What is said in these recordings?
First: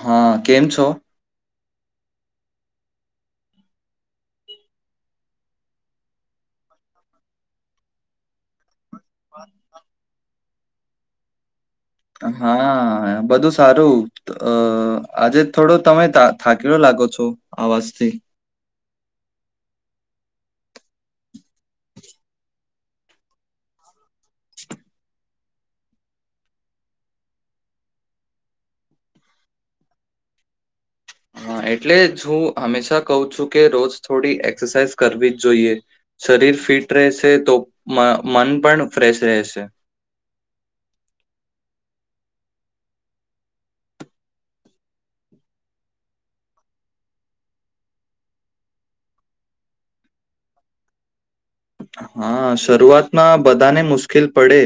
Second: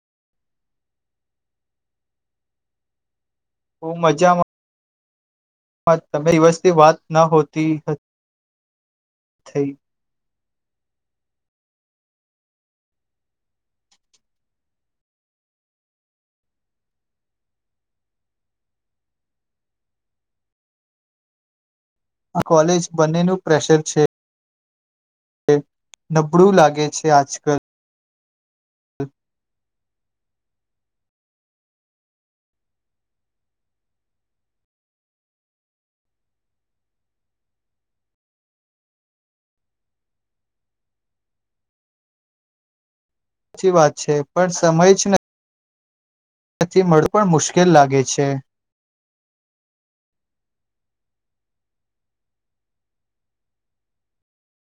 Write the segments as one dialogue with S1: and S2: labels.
S1: હા કેમ છો
S2: હુ મજામાં હા તમેાઈ દિવસ્તી વાત ના હોતી થઈ.
S1: હા બધું સારું આજે થોડો તમે થાકેલો લાગો છો આવાજથી.
S2: બંને નુ પ્રેશર છે. નબળું લાગે છે આજ કલ
S1: હા એટલે જ હું હંમેશા કહું છું કે રોજ થોડી એક્સરસાઇઝ કરવી જ જોઈએ શરીર ફિટ રહેશે તો મન પણ ફ્રેશ રહેશે.
S2: સાચી વાત છે પણ સમય જ નહી તેથી મળ પણણ મુશ્કેલ લાગે છે.
S1: હા શરૂઆતમાં બધાને મુશ્કેલ પડે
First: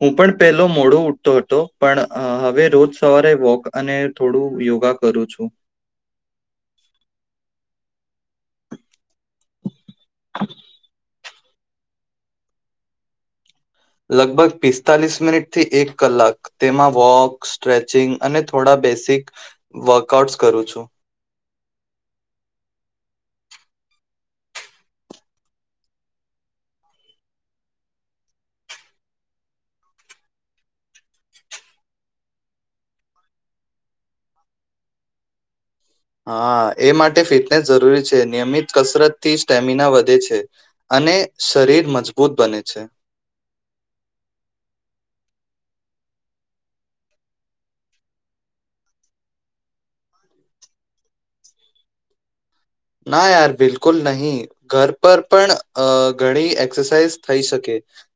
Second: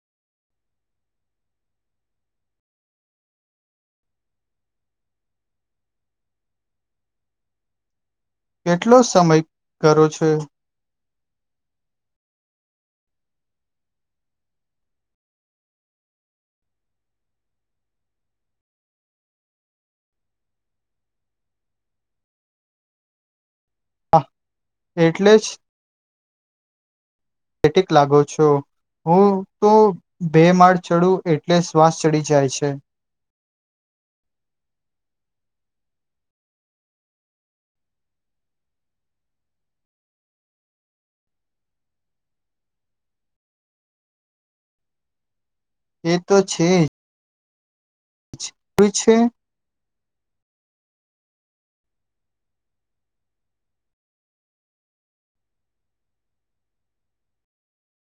S1: હું પણ પહેલો મોડો ઉઠતો હતો પણ હવે રોજ સવારે વોક અને થોડું યોગા કરું છું.
S2: કેટલો સમય કરો છે.
S1: લગભગ પિસ્તાલીસ મિનિટ થી એક કલાક તેમાં વોક સ્ટ્રેચિંગ અને થોડા બેસિક વર્કઆઉટસ કરું છું.
S2: હા એટલે જ પટક લાગો છો હું તો બે માળ ચડું એટલે શ્વાસ ચડી જાય છે.
S1: હા એ માટે ફિટનેસ જરૂરી છે નિયમિત કસરતથી સ્ટેમિના વધે છે, અને શરીર મજબૂત બને છે.
S2: એ તો છે. [unintelligible] છે.
S1: ના યાર બિલકુલ નહીિ ઘર પર પણ ઘણી એક્સરસાઇઝ થઈ શકે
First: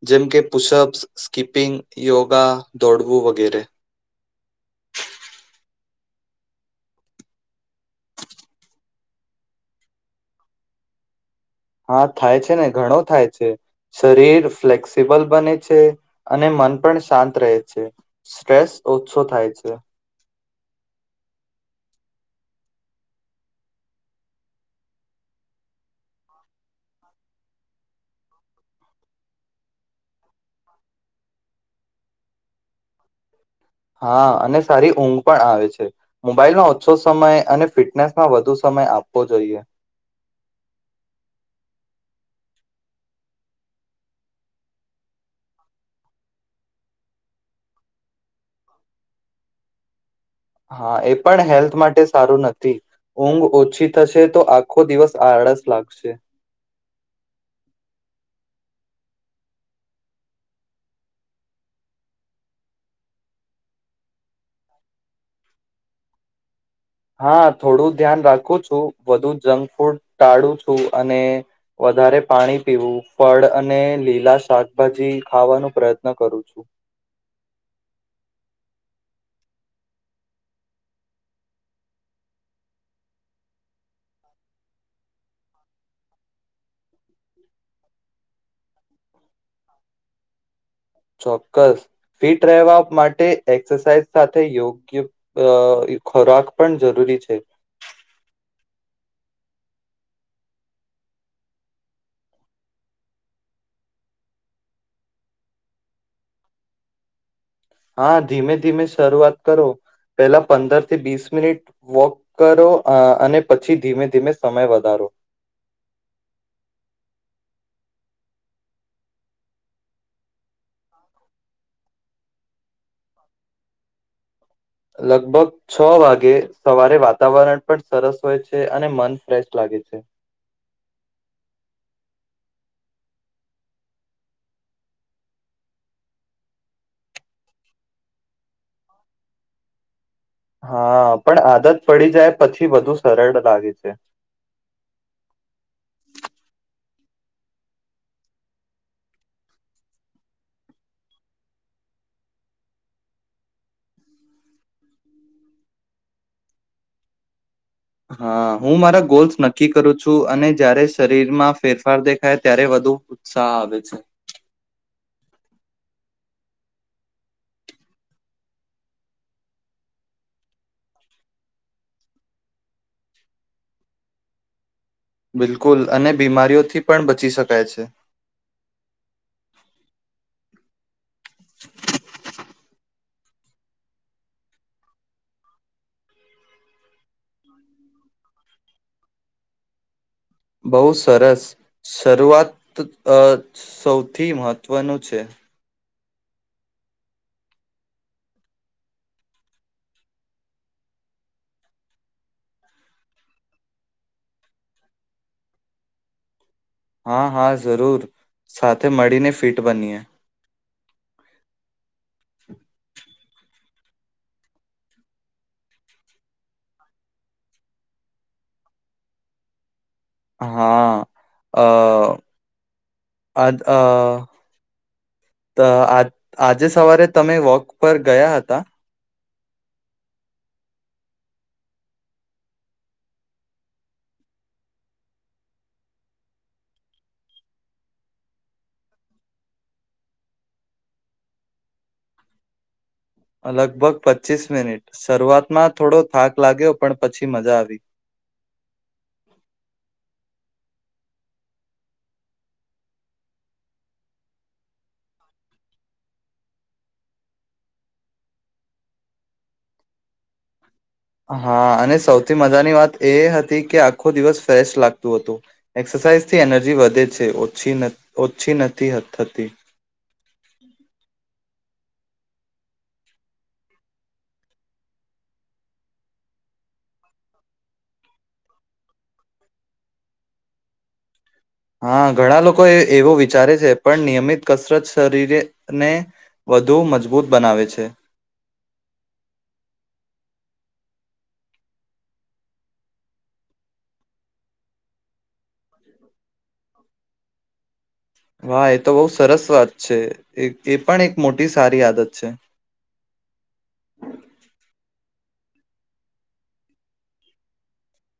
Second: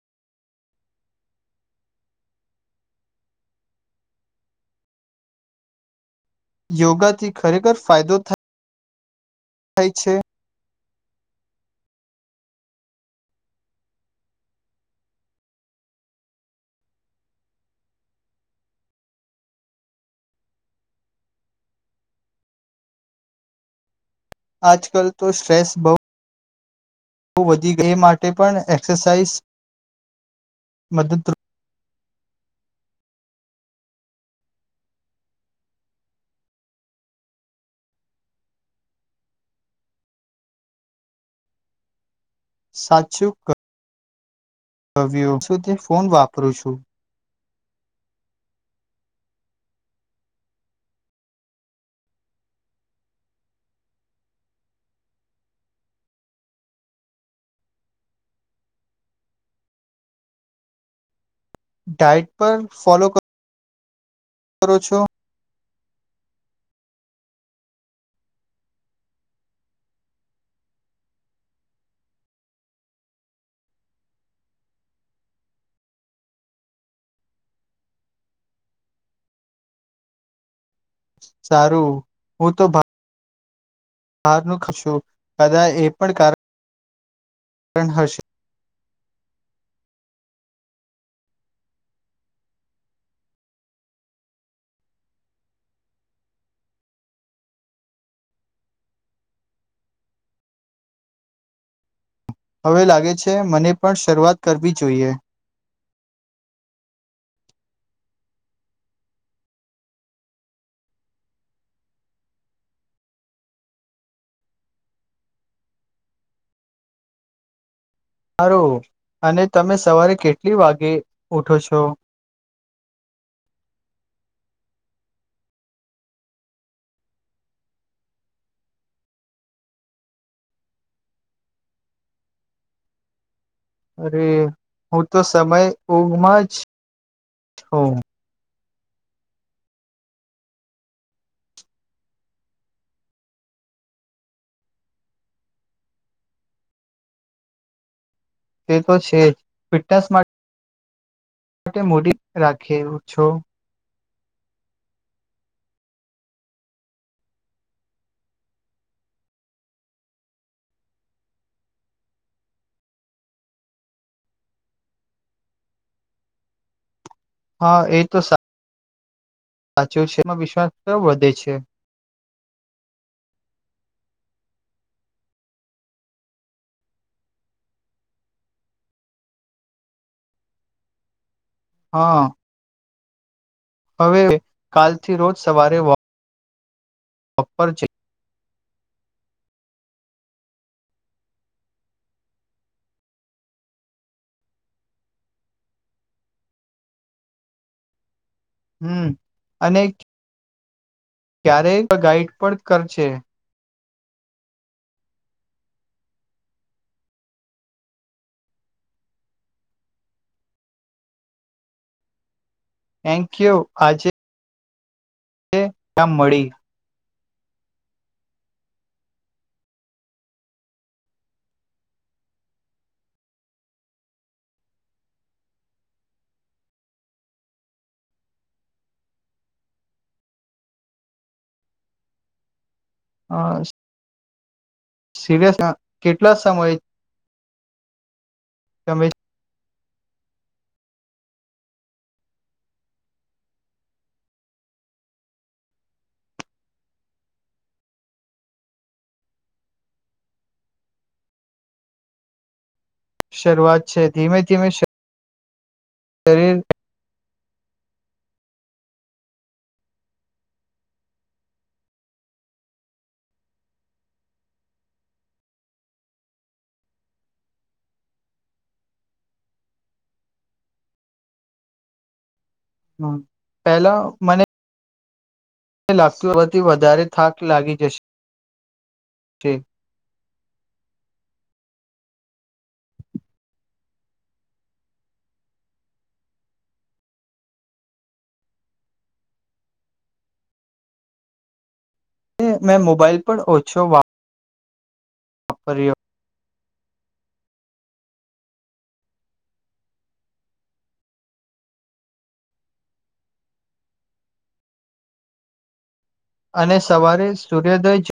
S1: જેમ કે પુશઅપ્સ સ્કીપિંગ યોગા દોડવું વગેરે
S2: યોગાથી ખરેખર ફાયદો થાય. થાય છે.
S1: હા થાય છે ને ઘણું થાય છે શરીર ફ્લેક્સિબલ બને છે અને મન પણ શાંત રહે છે સ્ટ્રેસ ઓછો થાય છે.
S2: આજકાલ તો સ્ટ્રેસ બહ વધી ગઈ માટે પણ એક્સરસાઇઝ મદદ રૂપ
S1: હા અને સારી ઊંઘ પણ આવે છે મોબાઈલમાં ઓછો સમય અને ફિટનેસમાં વધુ સમય આપવો જોઈએ.
S2: સાચું ક હ શું તે ફોન વાપરું છું.
S1: હા એ પણ હેલ્થ માટે સારું નથી ઊંઘ ઓછી થશે તો આખો દિવસ આળસ લાગશે.
S2: ડાયટ પર ફોલો કરો છો.
S1: હા થોડું ધ્યાન રાખું છું વધુ જંક ફૂડ ટાળું છું, અને વધારે પાણી પીવું ફળ અને લીલા શાકભાજી ખાવાનો પ્રયત્ન કરું છું.
S2: સારું હું તો બારનુંશું કદા એ પણ કાર હશે.
S1: ચોક્કસ ફિટ રહેવા માટે એક્સરસાઇઝ સાથે યોગ્ય ખોરાક પણ જરૂરી છે.
S2: હવે લાગે છે મને પણ શરૂઆત કરવી જોઈએ.
S1: હા ધીમે-ધીમે શરૂઆત કરો પેલા પંદર થી વીસ મિનિટ વોક કરો અને પછી ધીમે-ધીમે સમય વધારો
S2: સારું અને તમે સવારે કેટલી વાગે ઉઠો છો‌.
S1: લગભગ છ વાગે સવારે વાતાવરણ પણ સરસ હોય છે, અને મન ફ્રેશ લાગે છે.
S2: અરે હું તો સમય ઊઘમાં જ છુ.
S1: હા પણ આદત પડી જાય પછી વધુ સરળ લાગે છે.
S2: તે તો છે જ ફિટનેસ માટે મૂડી રાખે છો.
S1: હા હું મારા ગોલ્સ નક્કી કરું છું, અને જ્યારે શરીરમાં ફેરફાર દેખાય ત્યારે વધુ ઉત્સાહ આવે છે.
S2: હા એ તો સાચું છે, એમાં વિશ્વાસ તો વધે છે.
S1: બિલકુલ અને બીમારીઓથી પણ બચી શકાય છે.
S2: હા હવે કાલથી રોજ સવારે વોક વક પર જઈ
S1: બહુ સરસ શરૂઆત સૌથી મહત્વનું છે.
S2: હમ અનેક ક્યારેય ગાાઈડ પણ કર છે.
S1: હા હા જરૂર સાથે મળીને ફિટ બનીએ. [unintelligible]
S2: થેન્ક યુ આજે તે કમ મળી
S1: હા અ આ આ આજે સવારે તમે વોક પર ગયા હતા
S2: હા સીરિયસ કેટલા સમય તમે
S1: લગભગ પચ્ચીસ મિનિટ શરૂઆતમાં થોડો થાક લાગ્યો પણ પછી મજા આવી
S2: શરૂઆત છે ધીમે ધીમે શરીર
S1: હા અને સૌથી મજાની વાત એ હતી કે આખો દિવસ ફ્રેશ લાગતું હતું એક્સરસાઇઝ થી એનર્જી વધે છે ઓછી ઓછી નથી થતી
S2: હમ પેલા મને ને લાગતુંથી વધારે થાક લાગી જશે
S1: હા ઘણા લોકો એવો વિચારે છે પણ નિયમિત કસરત શરીરને વધુ મજબૂત બનાવે છે
S2: મેં મોબાઈલ પર ઓછો વાપ આપપર્યો
S1: વાહ એ તો બહુ સરસ વાત છે એ પણ એક મોટી સારી આદત છે
S2: અને સવારે સૂર્યોદય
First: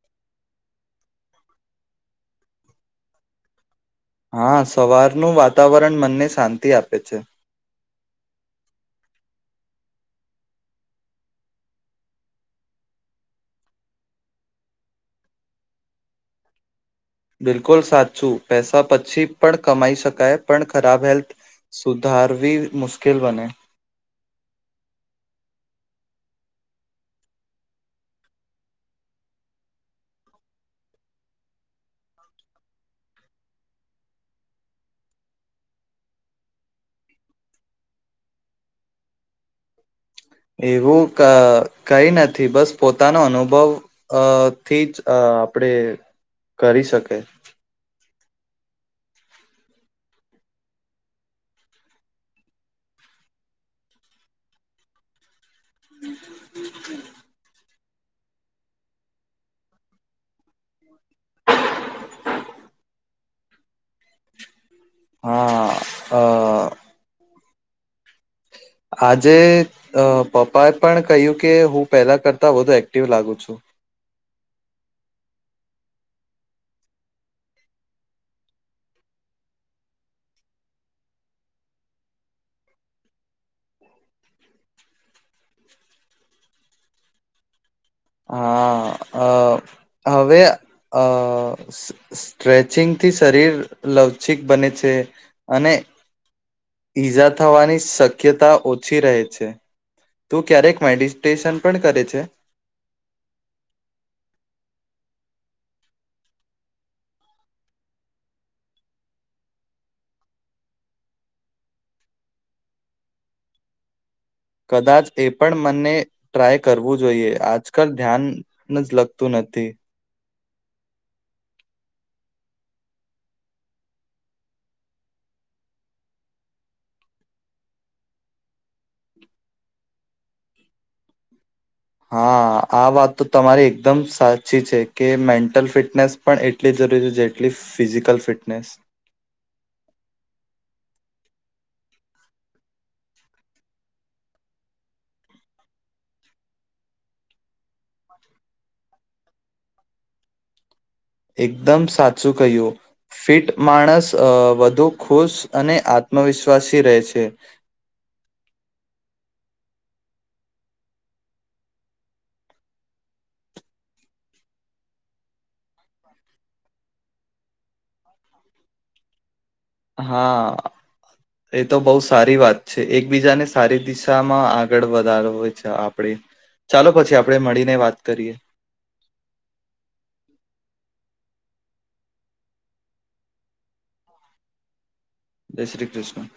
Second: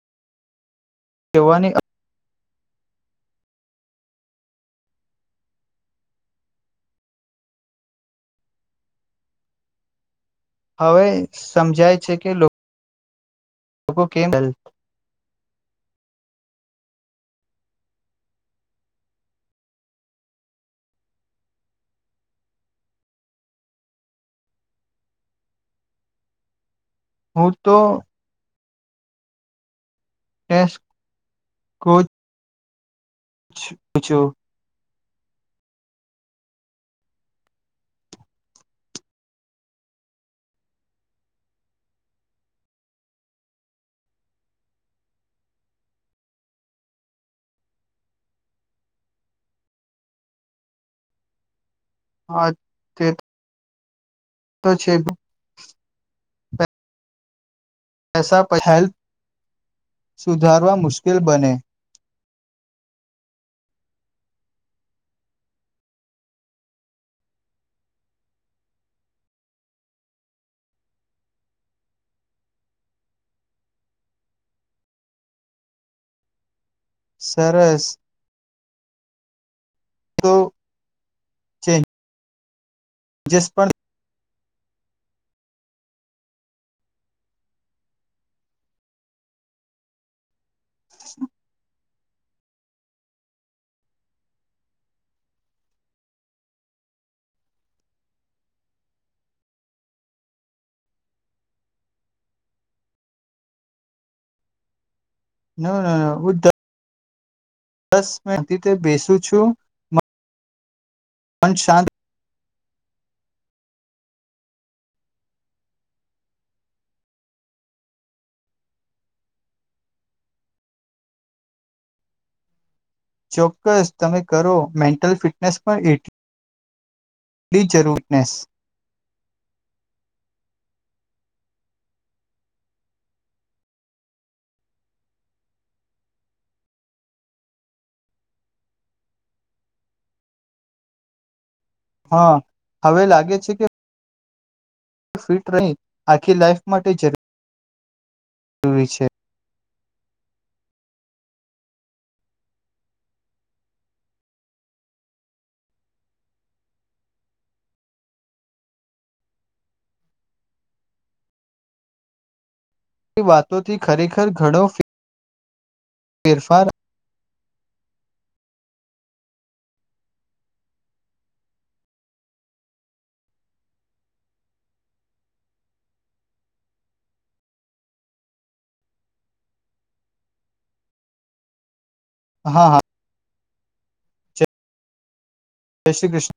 S2: જવાની
S1: હા સવારનું વાતાવરણ મનને શાંતિ આપે છે
S2: હવે સમજાય છે કે લોકો લોકોગ કેલ
S1: બિલકુલ સાચું પૈસા પછી પણ કમાઈ શકાય પણ ખરાબ હેલ્થ સુધારવી મુશ્કેલ બને
S2: હું તો ટેસ્ટ કોચ પૂછું
S1: એવું કઈ નથી બસ પોતાનો અનુભવ અથી જ આપણેે કરી શકી
S2: હા તે તો છે ભ
S1: હમ
S2: પૈસા પ હેલ્પ સુધારવા મુશ્કેલ બને
S1: હા અ આજે પપ્પાએ પણ કહ્યું કે હું પહેલા કરતા વધુ એક્ટિવ લાગુ છું
S2: સરરેસ તો ચ જસ પણ
S1: હા અ હવે અ સ્ટ્રેચિંગથી શરીર લવચિક બને છે અને ઈજા થવાની શક્યતા ઓછી રહે છે તું ક્યારેક મેડિટેશન પણ કરે છે
S2: ના ના હું દસ મિન રીતે બેસું છું મંચ શાંત
S1: કદાચ એ પણ મને ટ્રાય કરવું જોઈએ આજકાલ ધ્યાન જ લગતું નથી
S2: ચોક્કસ તમે કરો મેન્ટલ ફિટનેસ પણ એટલી જરૂરનેસ
S1: હા આ વાત તો તમારી એકદમ સાચી છે કે મેન્ટલ ફિટનેસ પણ એટલી જરૂરી છે જેટલી ફિઝિકલ ફિટનેસ
S2: હા હવે લાગે છે કે ફિટ રહી આખી લાઈફ માટે જરૂર જરૂરી છે
S1: એકદમ સાચું કહ્યું ફિટ માણસ વધુ ખુશ અને આત્મવિશ્વાસી રહે છે
S2: વાતોથી ખરેખર ઘણો ફેરફાર
S1: હા એ તો બહુ સારી વાત છે એકબીજાને સારી દિશામાં આગળ વધારો હોય છે આપણે ચાલો પછી આપણેે મળીને વાત કરીએ
S2: હા હા જય
S1: જય શ્રી કૃષ્ણ